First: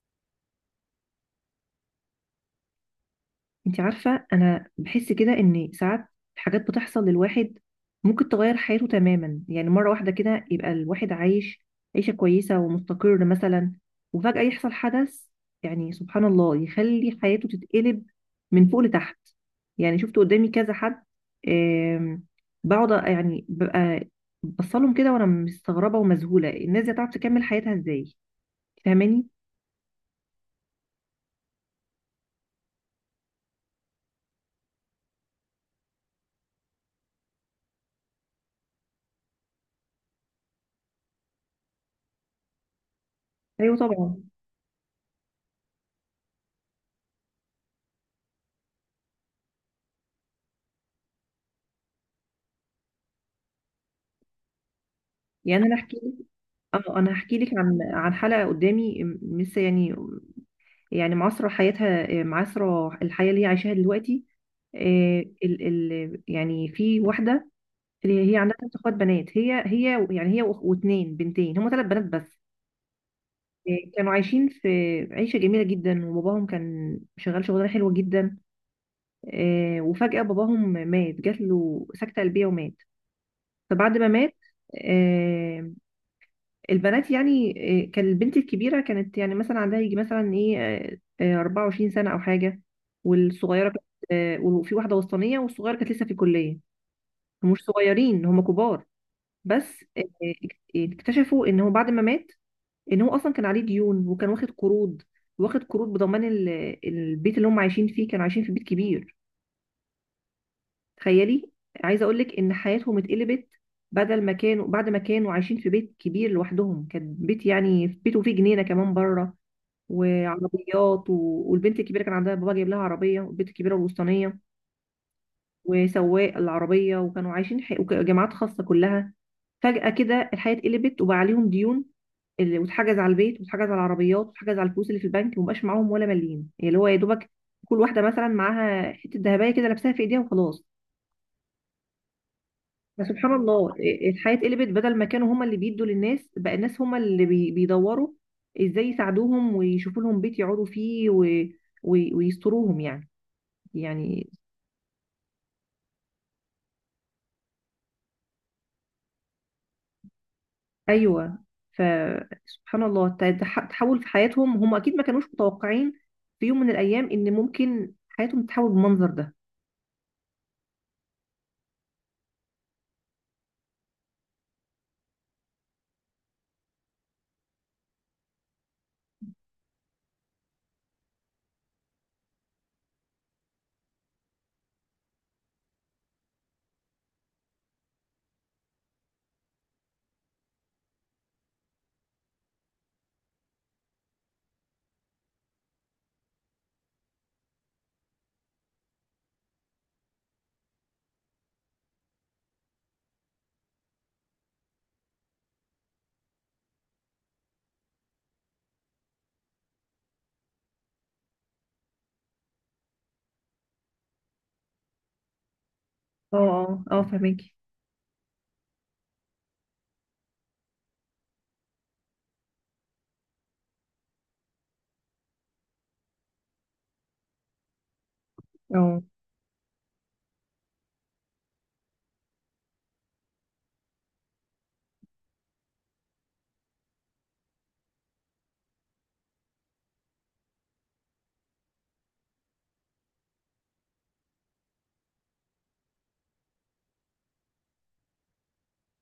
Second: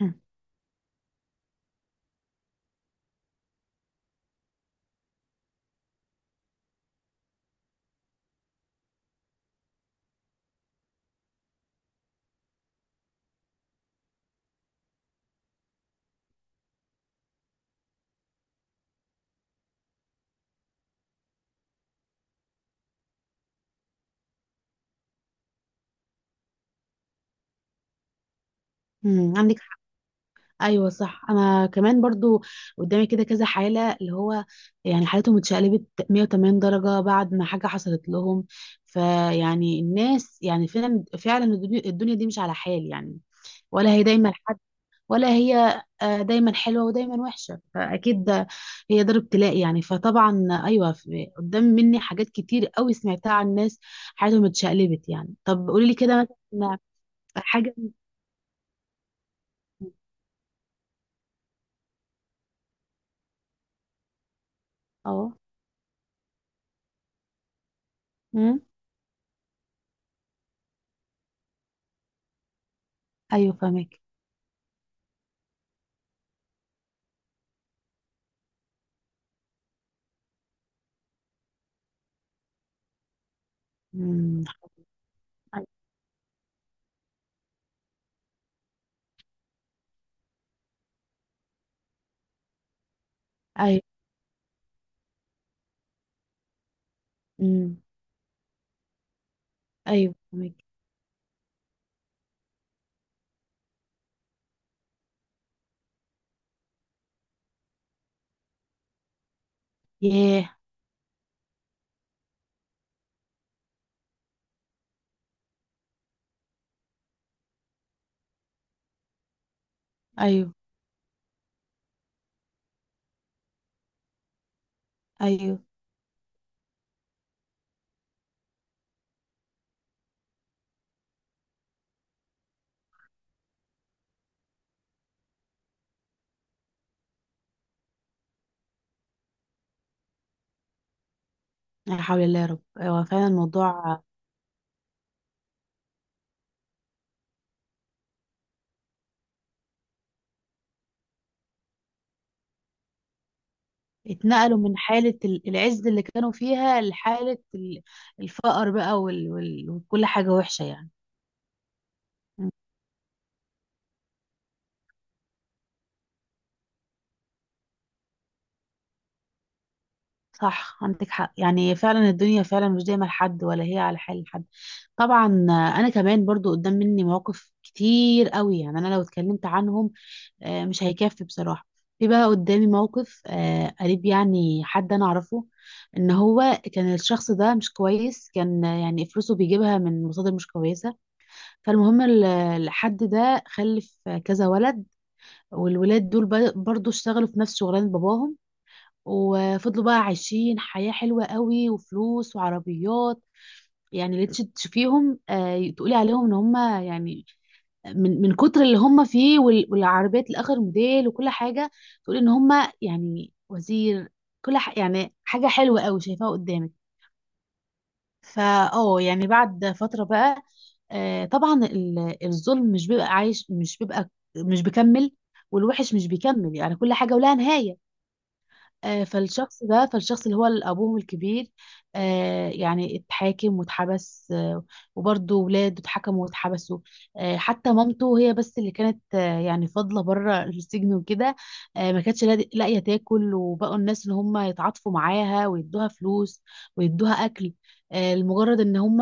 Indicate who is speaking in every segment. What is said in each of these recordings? Speaker 1: مم.
Speaker 2: انت عارفة انا بحس كده ان ساعات حاجات بتحصل للواحد ممكن تغير حياته تماما. يعني مرة واحدة كده يبقى الواحد عايش عيشة كويسة ومستقر مثلا، وفجأة يحصل حدث. يعني سبحان الله يخلي حياته تتقلب من فوق لتحت. يعني شفت قدامي كذا حد. آم، بقعد يعني ببقى بصلهم كده وانا مستغربة ومذهولة. الناس دي هتعرف تكمل حياتها ازاي؟ فاهماني؟
Speaker 1: مم. عندك حق، ايوه صح. انا كمان برضو قدامي كده كذا حاله، اللي هو يعني حالتهم اتشقلبت 180 درجه بعد ما حاجه حصلت لهم. فيعني الناس يعني فعلا فعلا الدنيا دي مش على حال يعني.
Speaker 2: ايوه
Speaker 1: ولا هي
Speaker 2: طبعا.
Speaker 1: دايما حد، ولا هي دايما حلوه ودايما وحشه، فاكيد هي دار ابتلاء. يعني فطبعا ايوه، قدام مني حاجات كتير قوي سمعتها عن ناس حياتهم اتشقلبت. يعني
Speaker 2: يعني
Speaker 1: طب
Speaker 2: انا
Speaker 1: قولي لي
Speaker 2: احكي.
Speaker 1: كده، مثلا
Speaker 2: اه، انا هحكي لك
Speaker 1: حاجه.
Speaker 2: عن حلقه قدامي لسه. يعني يعني معاصره حياتها، معاصره الحياه اللي هي عايشاها دلوقتي. آه،
Speaker 1: اه،
Speaker 2: ال ال يعني في واحده اللي هي عندها ثلاث اخوات بنات. هي يعني هي واتنين بنتين، هم ثلاث بنات بس.
Speaker 1: ايوه فاهمك.
Speaker 2: كانوا عايشين في عيشه جميله جدا، وباباهم كان شغال شغلانه حلوه جدا. وفجاه باباهم مات، جات له سكته قلبيه ومات. فبعد ما مات
Speaker 1: امم. أيوة.
Speaker 2: آه، البنات يعني كان البنت الكبيرة كانت يعني مثلا عندها يجي مثلا ايه، 24 سنة أو حاجة. والصغيرة
Speaker 1: ايوه.
Speaker 2: كانت وفي واحدة وسطانية، والصغيرة كانت لسه في الكلية. هم مش
Speaker 1: امم.
Speaker 2: صغيرين، هم كبار، بس
Speaker 1: ايوه فاهمك.
Speaker 2: اكتشفوا ان هو بعد ما مات، ان هو اصلا كان عليه ديون وكان واخد قروض. واخد قروض بضمان البيت اللي هم عايشين فيه. كانوا عايشين في بيت كبير،
Speaker 1: ياه.
Speaker 2: تخيلي. عايزة اقول لك ان حياتهم اتقلبت. بدل ما كانوا بعد ما كانوا عايشين في بيت كبير لوحدهم، كان بيت، يعني بيته فيه جنينة كمان بره
Speaker 1: ايوه.
Speaker 2: وعربيات والبنت الكبيره كان عندها بابا جايب لها عربيه، والبنت الكبيره الوسطانيه
Speaker 1: ايوه.
Speaker 2: وسواق العربيه، وكانوا عايشين جامعات خاصه كلها. فجاه كده الحياه اتقلبت، وبقى عليهم ديون اللي واتحجز على البيت، واتحجز على العربيات، واتحجز على الفلوس اللي في البنك، ومبقاش معاهم ولا مليم. يعني اللي هو يا دوبك كل واحده مثلا معاها حته ذهبيه كده لابساها في ايديها، وخلاص.
Speaker 1: لا حول الله يا رب، هو فعلا
Speaker 2: فسبحان الله
Speaker 1: الموضوع.
Speaker 2: الحياة اتقلبت. بدل ما كانوا هما اللي بيدوا للناس، بقى الناس هما اللي بيدوروا ازاي يساعدوهم ويشوفوا لهم بيت يقعدوا فيه ويستروهم يعني. يعني
Speaker 1: اتنقلوا من حالة العز اللي كانوا فيها لحالة الفقر بقى، وكل حاجة وحشة يعني.
Speaker 2: ايوه.
Speaker 1: مم.
Speaker 2: فسبحان الله التحول في حياتهم هم اكيد ما كانوش متوقعين في يوم من الايام ان ممكن حياتهم تتحول بالمنظر ده.
Speaker 1: صح، عندك حق. يعني فعلا الدنيا فعلا مش دايما لحد، ولا هي على حال حد. طبعا، انا كمان برضو قدام مني مواقف كتير قوي، يعني انا لو اتكلمت عنهم مش هيكفي بصراحة. في بقى قدامي موقف قريب، يعني حد انا اعرفه، ان هو كان الشخص ده مش كويس، كان يعني فلوسه بيجيبها من مصادر مش كويسة. فالمهم الحد ده خلف كذا ولد، والولاد دول برضو اشتغلوا في نفس شغلانة باباهم، وفضلوا بقى عايشين حياة حلوة قوي وفلوس وعربيات. يعني اللي تشوفيهم تقولي عليهم ان هم يعني من كتر اللي هم فيه، والعربيات لاخر موديل وكل حاجه، تقول ان هم يعني وزير. يعني حاجه حلوه قوي شايفاها
Speaker 2: اه،
Speaker 1: قدامك.
Speaker 2: اه، اه، فهماكي.
Speaker 1: فا اه يعني بعد فتره بقى، آه طبعا الظلم مش بيبقى عايش، مش بيبقى، مش بيكمل، والوحش مش بيكمل، يعني كل حاجه ولها نهايه.
Speaker 2: اه،
Speaker 1: فالشخص ده، فالشخص اللي هو أبوهم الكبير، يعني اتحاكم واتحبس، وبرضه ولاده اتحكموا واتحبسوا. حتى مامته هي بس اللي كانت يعني فاضلة بره السجن وكده. ما كانتش لاقية تاكل، وبقوا الناس اللي هم يتعاطفوا معاها ويدوها فلوس ويدوها أكل. لمجرد إن هم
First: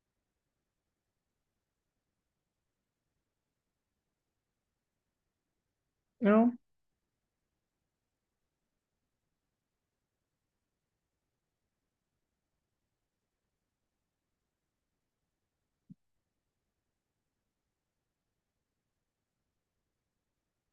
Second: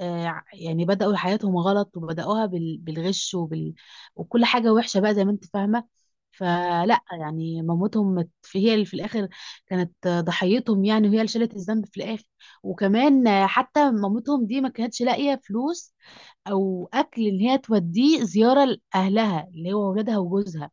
Speaker 1: يعني بدأوا حياتهم غلط وبدأوها بالغش وكل حاجة وحشة بقى زي ما انت فاهمة.
Speaker 2: اه،
Speaker 1: فلا، يعني هي اللي في الاخر كانت ضحيتهم، يعني وهي اللي شالت الذنب في الاخر. وكمان حتى مامتهم دي ما كانتش لاقيه فلوس او اكل ان هي توديه زياره لاهلها اللي هو ولادها وجوزها.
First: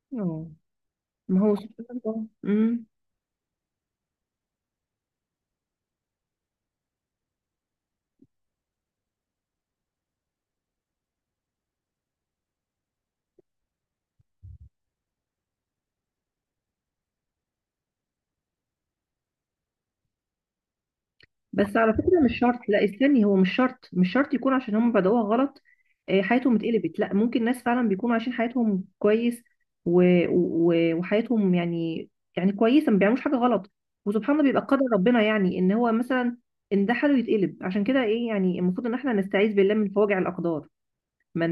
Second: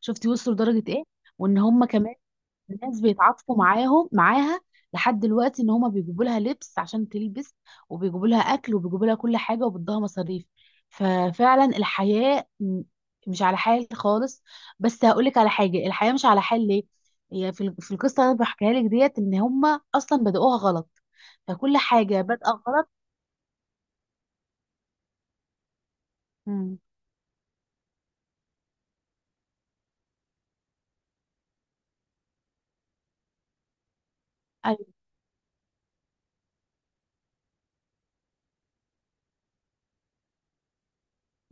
Speaker 1: شفتي
Speaker 2: اه.
Speaker 1: وصلوا لدرجه ايه؟
Speaker 2: ما هو
Speaker 1: وان هم
Speaker 2: سبحان
Speaker 1: كمان
Speaker 2: الله. مم.
Speaker 1: الناس بيتعاطفوا معاها لحد دلوقتي، ان هما بيجيبوا لها لبس عشان تلبس، وبيجيبوا لها اكل، وبيجيبوا لها كل حاجه، وبيدوها مصاريف. ففعلا الحياه مش على حال خالص. بس هقولك على حاجه، الحياه مش على حال ليه. هي في في القصه اللي أنا بحكيها لك ديت، ان هما اصلا بدأوها غلط،
Speaker 2: بس
Speaker 1: فكل
Speaker 2: على فكرة
Speaker 1: حاجه
Speaker 2: مش شرط.
Speaker 1: بادئه
Speaker 2: لا،
Speaker 1: غلط.
Speaker 2: استني، هو مش شرط، مش شرط يكون عشان هم بدأوها غلط حياتهم
Speaker 1: مم.
Speaker 2: اتقلبت. لا، ممكن ناس فعلا بيكونوا عايشين حياتهم كويس و... و... وحياتهم يعني كويسة، ما بيعملوش حاجة غلط، وسبحان الله بيبقى قدر ربنا. يعني ان هو مثلا ان ده حاله يتقلب. عشان كده ايه، يعني المفروض ان احنا نستعيذ بالله من فواجع الأقدار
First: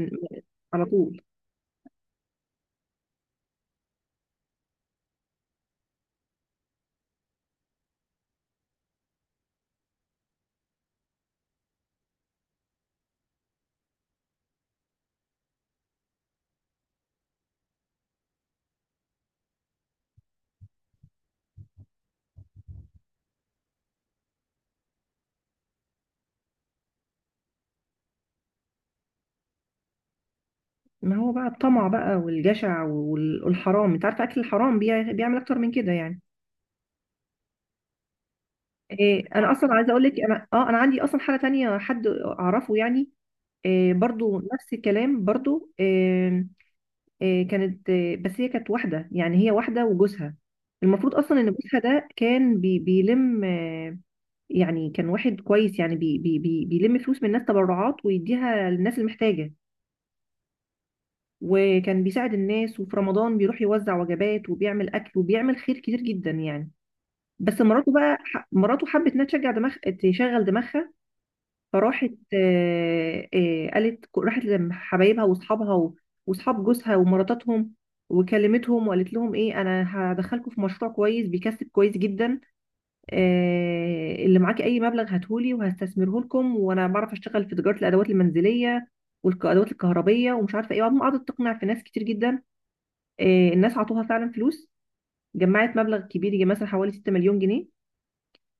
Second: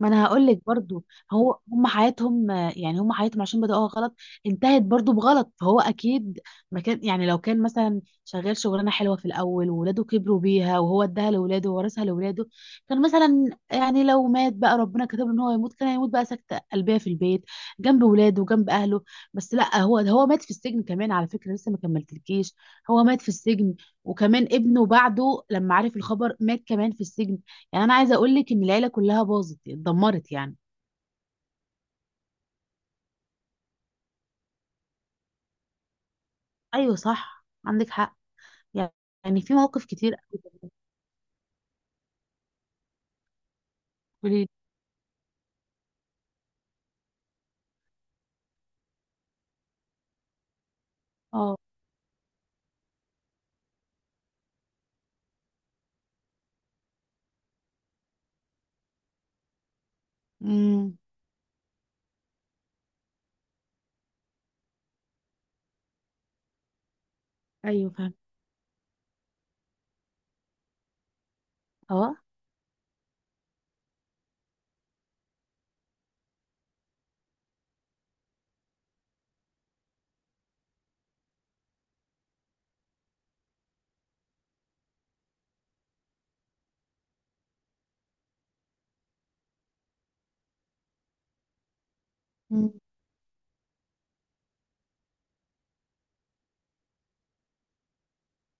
Speaker 1: ما انا هقول لك
Speaker 2: على
Speaker 1: برضو،
Speaker 2: طول.
Speaker 1: هم حياتهم يعني هم حياتهم عشان بدأوها غلط انتهت برضو بغلط. فهو اكيد ما كان، يعني لو كان مثلا شغال شغلانه حلوه في الاول، وولاده كبروا بيها وهو اداها لولاده وورثها لولاده، كان مثلا يعني لو مات بقى، ربنا كتب له ان هو يموت، كان هيموت بقى سكته قلبيه في البيت جنب ولاده وجنب اهله. بس لا، هو مات في السجن كمان، على فكره لسه ما كملتلكيش، هو مات في السجن، وكمان ابنه بعده لما عرف الخبر مات كمان في السجن. يعني انا عايزه اقول لك ان العيله كلها باظت اتدمرت يعني.
Speaker 2: ما هو بقى الطمع بقى، والجشع، والحرام. انت عارفة اكل الحرام بيعمل اكتر من كده يعني.
Speaker 1: ايوه صح عندك حق،
Speaker 2: إيه،
Speaker 1: يعني
Speaker 2: انا
Speaker 1: في
Speaker 2: اصلا
Speaker 1: مواقف
Speaker 2: عايزه اقول
Speaker 1: كتير
Speaker 2: لك، انا
Speaker 1: قوي.
Speaker 2: اه انا عندي اصلا حاله تانية حد اعرفه يعني. إيه برضو
Speaker 1: بتقولي.
Speaker 2: نفس الكلام برضو، إيه، إيه كانت إيه، بس هي كانت واحده. يعني هي واحده وجوزها. المفروض اصلا ان
Speaker 1: اه.
Speaker 2: جوزها ده كان بيلم يعني كان واحد كويس. يعني بي بي بي بيلم فلوس من الناس تبرعات ويديها للناس المحتاجه،
Speaker 1: امم.
Speaker 2: وكان بيساعد الناس، وفي رمضان بيروح يوزع وجبات، وبيعمل اكل، وبيعمل خير كتير جدا يعني. بس
Speaker 1: ايوه
Speaker 2: مراته
Speaker 1: فاهم.
Speaker 2: بقى، مراته حبت انها تشجع دماغ تشغل دماغها. فراحت،
Speaker 1: اه.
Speaker 2: قالت، راحت لحبايبها واصحابها واصحاب جوزها ومراتاتهم، وكلمتهم، وقالت لهم انا هدخلكم في مشروع كويس بيكسب كويس جدا. اللي معاكي اي مبلغ هاتهولي وهستثمره لكم، وانا بعرف اشتغل في تجاره الادوات المنزليه والادوات الكهربيه ومش عارفه ايه. وبعدين قعدت تقنع في ناس كتير جدا.
Speaker 1: امم.
Speaker 2: الناس عطوها فعلا فلوس. جمعت مبلغ كبير، يجي مثلا حوالي 6 مليون جنيه.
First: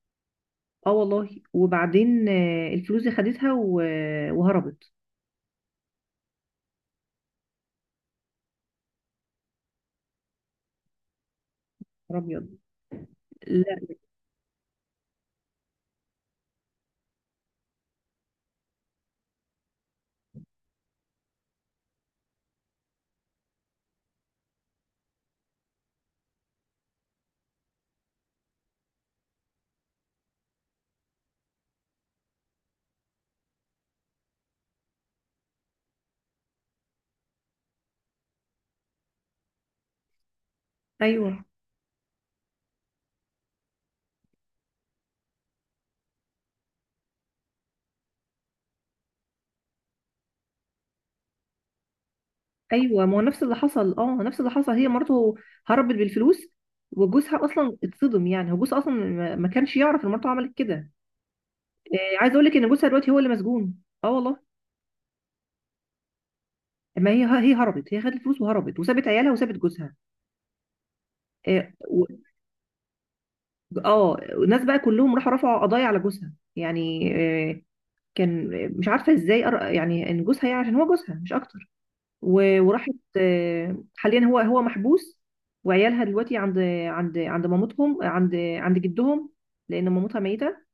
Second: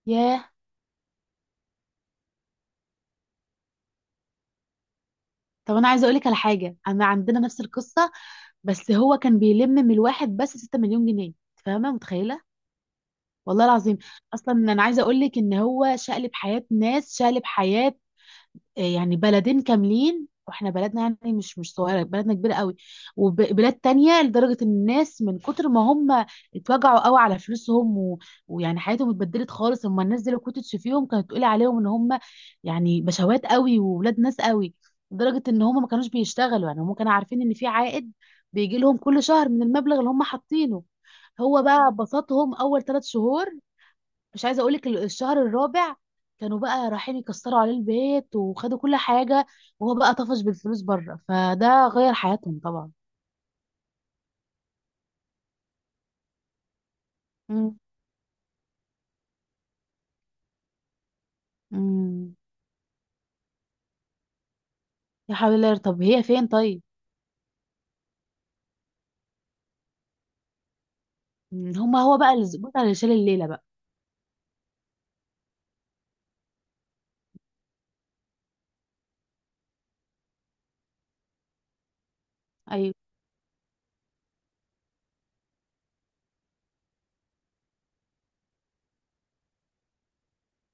Speaker 1: ياه.
Speaker 2: اه والله. وبعدين الفلوس دي خدتها وهربت.
Speaker 1: طب انا عايزه اقول لك على حاجه، انا عندنا نفس القصه، بس هو كان بيلم من الواحد بس 6 مليون جنيه. فاهمه؟
Speaker 2: ربي.
Speaker 1: متخيله؟ والله
Speaker 2: لا.
Speaker 1: العظيم. اصلا انا عايزه اقول لك ان هو شقلب حياه ناس، شقلب حياه يعني بلدين كاملين. واحنا بلدنا يعني مش صغيره، بلدنا كبيره قوي، وبلاد تانية. لدرجه ان الناس من كتر ما هم اتوجعوا قوي على فلوسهم ويعني حياتهم اتبدلت خالص. اما الناس دي لو كنت تشوفيهم كانت تقولي عليهم ان هم يعني بشوات قوي وولاد ناس قوي، لدرجه ان هم ما كانوش بيشتغلوا، يعني هم كانوا عارفين ان في عائد بيجي لهم كل شهر من المبلغ اللي هم حاطينه.
Speaker 2: ايوه،
Speaker 1: هو بقى بسطهم اول 3 شهور، مش عايزه اقولك الشهر الرابع كانوا بقى رايحين يكسروا عليه البيت وخدوا كل حاجه. وهو بقى طفش بالفلوس بره، فده غير حياتهم طبعا.
Speaker 2: ايوه، ما هو نفس اللي حصل. اه، نفس اللي حصل. هي مرته هربت بالفلوس، وجوزها اصلا
Speaker 1: مم.
Speaker 2: اتصدم. يعني هو جوزها اصلا ما كانش يعرف ان مرته عملت كده. عايز
Speaker 1: مم.
Speaker 2: اقول لك ان جوزها دلوقتي هو اللي مسجون. اه والله.
Speaker 1: يا حول الله، طب هي فين طيب؟
Speaker 2: ما هي هربت، هي خدت الفلوس وهربت، وسابت عيالها وسابت جوزها. اه
Speaker 1: مم، هو بقى اللي البطل اللي شال الليله بقى.
Speaker 2: الناس بقى كلهم راحوا رفعوا قضايا على جوزها يعني. آه كان، مش عارفه ازاي، يعني ان جوزها، يعني عشان هو جوزها مش اكتر. وراحت
Speaker 1: ايوه.
Speaker 2: حاليا هو محبوس. وعيالها دلوقتي عند مامتهم، عند جدهم، لان مامتها ميته.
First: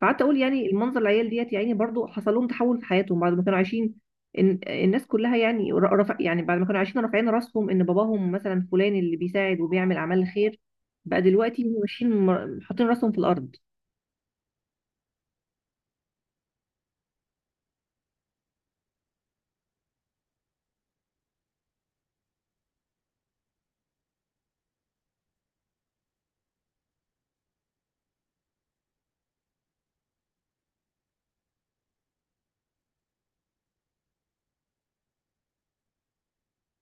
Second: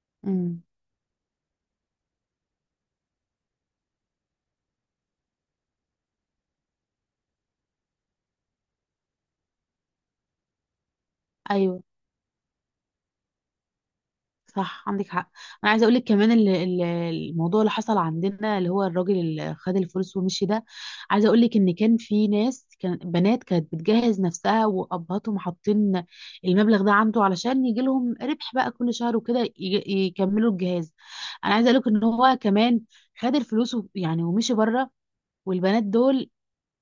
Speaker 2: فقعدت اقول
Speaker 1: مم.
Speaker 2: يعني المنظر، العيال ديت يعني برضو حصل لهم تحول في حياتهم. بعد ما كانوا عايشين إن الناس كلها يعني، رفع، يعني بعد ما كانوا عايشين رافعين راسهم ان باباهم مثلا فلان اللي بيساعد وبيعمل اعمال الخير، بقى دلوقتي هم
Speaker 1: ايوه
Speaker 2: ماشيين حاطين راسهم في الارض.
Speaker 1: صح عندك حق. انا عايزه اقول لك كمان، الموضوع اللي حصل عندنا اللي هو الراجل اللي خد الفلوس ومشي ده. عايزه اقول لك ان كان في ناس، كان بنات كانت بتجهز نفسها، وابهاتهم حاطين المبلغ ده عنده علشان يجي لهم ربح بقى كل شهر وكده يكملوا الجهاز. انا عايزه اقول لك ان هو كمان خد الفلوس يعني ومشي بره، والبنات دول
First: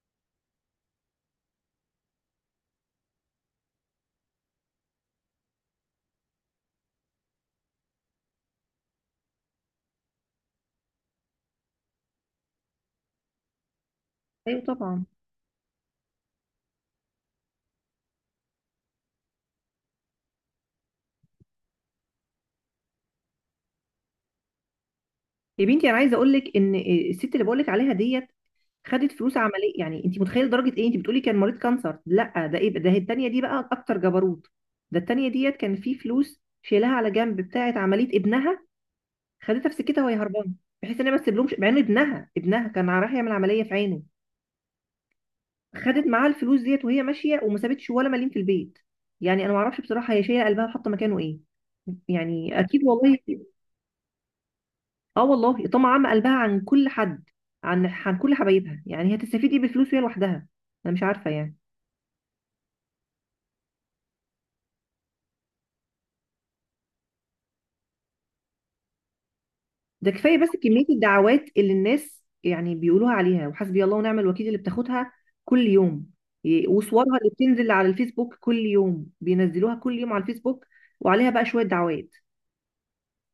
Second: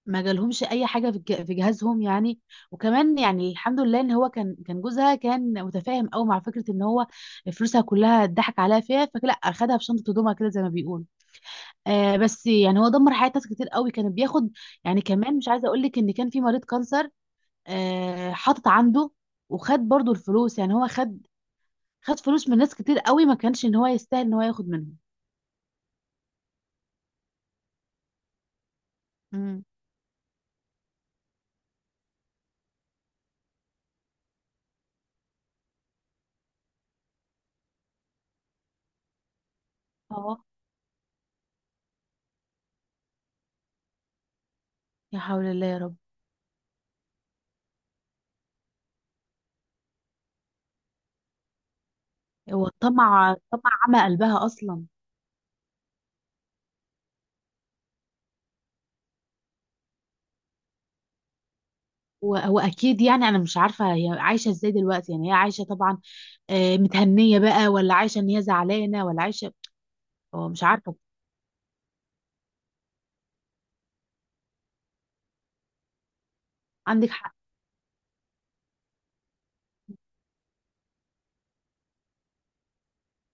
Speaker 1: ما جالهمش اي حاجه في في جهازهم يعني. وكمان يعني الحمد لله ان هو كان جوزها كان متفاهم قوي مع فكره ان هو فلوسها كلها اتضحك عليها فيها، فلا اخدها في شنطه هدومها كده زي ما بيقول. آه بس يعني هو دمر حياه ناس كتير قوي، كان بياخد.
Speaker 2: ايوه
Speaker 1: يعني
Speaker 2: طبعا.
Speaker 1: كمان مش عايزه اقول لك ان كان في مريض كانسر آه حاطط عنده، وخد برضو الفلوس. يعني هو خد فلوس من ناس كتير قوي ما كانش ان هو يستاهل ان هو ياخد منهم.
Speaker 2: يا بنتي انا عايزه اقول لك ان الست اللي بقول لك عليها ديت، خدت فلوس
Speaker 1: مم.
Speaker 2: عمليه. يعني انت متخيله درجه ايه؟ انت بتقولي كان مريض كانسر، لا ده ايه بقى؟ ده التانيه دي بقى اكتر جبروت. ده التانيه ديت كان في فلوس شيلها على جنب بتاعه عمليه ابنها، خدتها في سكتها وهي
Speaker 1: اه
Speaker 2: هربانه، بحيث ان هي ما تسيبلهمش، مع ان ابنها كان رايح يعمل عمليه في عينه.
Speaker 1: يا حول الله يا رب.
Speaker 2: خدت معاها الفلوس ديت وهي ماشيه، وما سابتش ولا مليم في البيت. يعني انا ما اعرفش بصراحه هي شايله قلبها وحاطه مكانه ايه. يعني
Speaker 1: هو
Speaker 2: اكيد والله.
Speaker 1: الطمع، طمع عمى قلبها اصلا.
Speaker 2: اه والله، طمع عامه قلبها عن كل حد، عن كل حبايبها. يعني هتستفيد ايه بالفلوس وهي لوحدها؟ انا مش عارفه يعني.
Speaker 1: واكيد يعني انا مش عارفه هي عايشه ازاي دلوقتي، يعني هي عايشه طبعا، متهنيه بقى، ولا عايشه ان هي زعلانه، ولا عايشه،
Speaker 2: ده كفايه بس
Speaker 1: هو مش
Speaker 2: كميه
Speaker 1: عارفه.
Speaker 2: الدعوات اللي الناس يعني بيقولوها عليها، وحسبي الله ونعم الوكيل اللي بتاخدها كل يوم.
Speaker 1: عندك
Speaker 2: وصورها اللي
Speaker 1: حق.
Speaker 2: بتنزل على الفيسبوك كل يوم، بينزلوها كل يوم على الفيسبوك، وعليها بقى شويه دعوات.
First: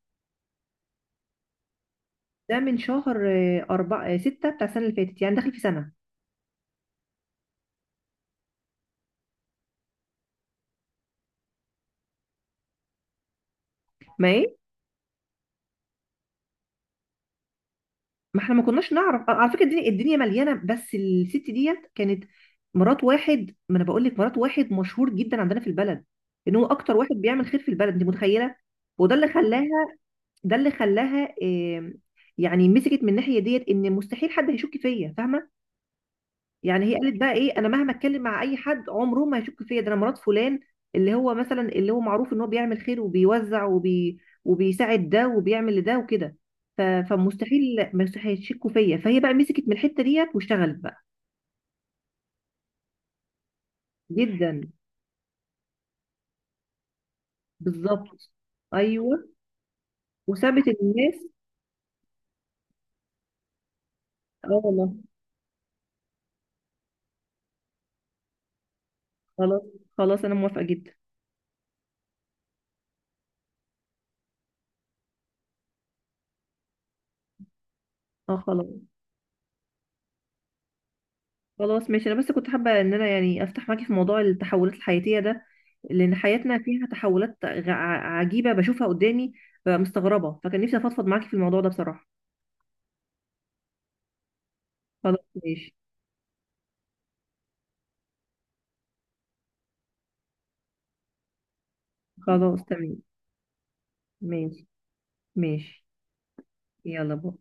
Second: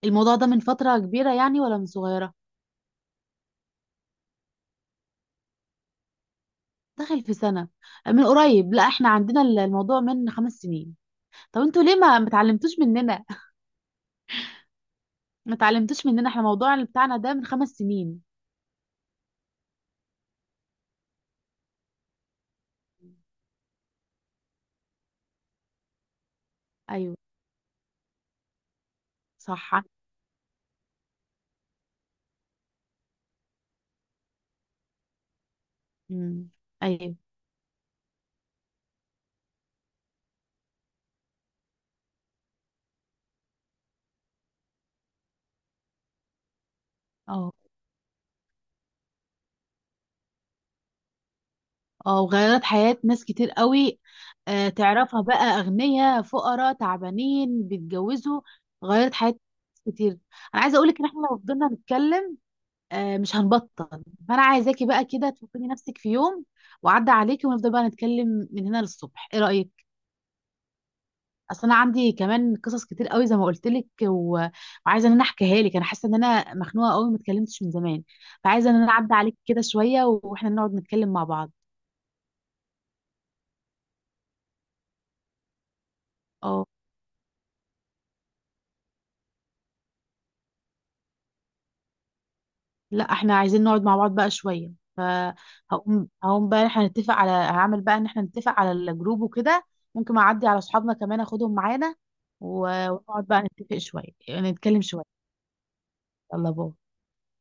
Speaker 1: الموضوع ده من فتره كبيره يعني ولا من صغيره؟
Speaker 2: ده من شهر أربعة ستة بتاع السنة اللي فاتت، يعني داخل في سنة.
Speaker 1: داخل في سنه، من قريب. لا، احنا عندنا الموضوع من 5 سنين. طب انتوا ليه ما متعلمتوش مننا؟
Speaker 2: ما ايه.
Speaker 1: ما اتعلمتوش مننا، احنا الموضوع اللي بتاعنا ده من 5 سنين.
Speaker 2: ما احنا ما كناش نعرف. على فكرة الدنيا الدنيا مليانة. بس الست ديت كانت مرات واحد، ما انا بقول لك مرات واحد مشهور جدا عندنا في البلد، ان هو اكتر واحد
Speaker 1: ايوه
Speaker 2: بيعمل خير في البلد، انت متخيلة. وده اللي
Speaker 1: صح.
Speaker 2: خلاها، ده اللي خلاها يعني مسكت من الناحيه ديت ان مستحيل حد هيشك فيا، فاهمه.
Speaker 1: امم.
Speaker 2: يعني هي
Speaker 1: ايوه.
Speaker 2: قالت بقى ايه، انا مهما اتكلم مع اي حد عمره ما هيشك فيا، ده انا مرات فلان اللي هو مثلا، اللي هو معروف ان هو بيعمل خير وبيوزع وبيساعد ده وبيعمل لده وكده.
Speaker 1: اه.
Speaker 2: فمستحيل، مستحيل يشكوا فيا. فهي بقى مسكت من الحته ديت واشتغلت بقى.
Speaker 1: اه وغيرت حياة ناس كتير قوي.
Speaker 2: جدا.
Speaker 1: آه تعرفها بقى، أغنياء فقراء تعبانين
Speaker 2: بالظبط.
Speaker 1: بيتجوزوا. غيرت
Speaker 2: ايوه.
Speaker 1: حياة ناس كتير. أنا
Speaker 2: وسابت
Speaker 1: عايزة أقولك إن
Speaker 2: الناس.
Speaker 1: إحنا لو فضلنا نتكلم آه مش هنبطل. فأنا
Speaker 2: اه
Speaker 1: عايزاكي
Speaker 2: والله.
Speaker 1: بقى كده تفكري نفسك في يوم وعدى عليكي، ونفضل بقى نتكلم من هنا للصبح، إيه
Speaker 2: خلاص،
Speaker 1: رأيك؟
Speaker 2: خلاص انا موافقه جدا.
Speaker 1: أصل أنا عندي كمان قصص كتير قوي زي ما قلت لك، وعايزة إن أنا أحكيها لك. أنا حاسة إن أنا مخنوقة قوي، ما اتكلمتش من زمان.
Speaker 2: اه، خلاص،
Speaker 1: فعايزة إن أنا أعدي عليك كده شوية وإحنا نقعد نتكلم مع بعض.
Speaker 2: خلاص ماشي. انا بس كنت حابه ان انا يعني افتح معاكي في موضوع التحولات الحياتيه ده، لان حياتنا
Speaker 1: اه،
Speaker 2: فيها تحولات عجيبه بشوفها قدامي. ببقى مستغربه، فكان نفسي افضفض معاكي في الموضوع ده بصراحه.
Speaker 1: لا احنا عايزين نقعد مع بعض بقى شوية.
Speaker 2: خلاص ماشي.
Speaker 1: فهقوم بقى احنا نتفق على هعمل بقى ان احنا نتفق على الجروب وكده. ممكن اعدي على اصحابنا كمان اخدهم معانا
Speaker 2: خلاص
Speaker 1: و-
Speaker 2: تمام.
Speaker 1: ونقعد بقى نتفق شوية،
Speaker 2: ماشي،
Speaker 1: نتكلم شوية.
Speaker 2: ماشي.
Speaker 1: يلا باي.
Speaker 2: يلا باي.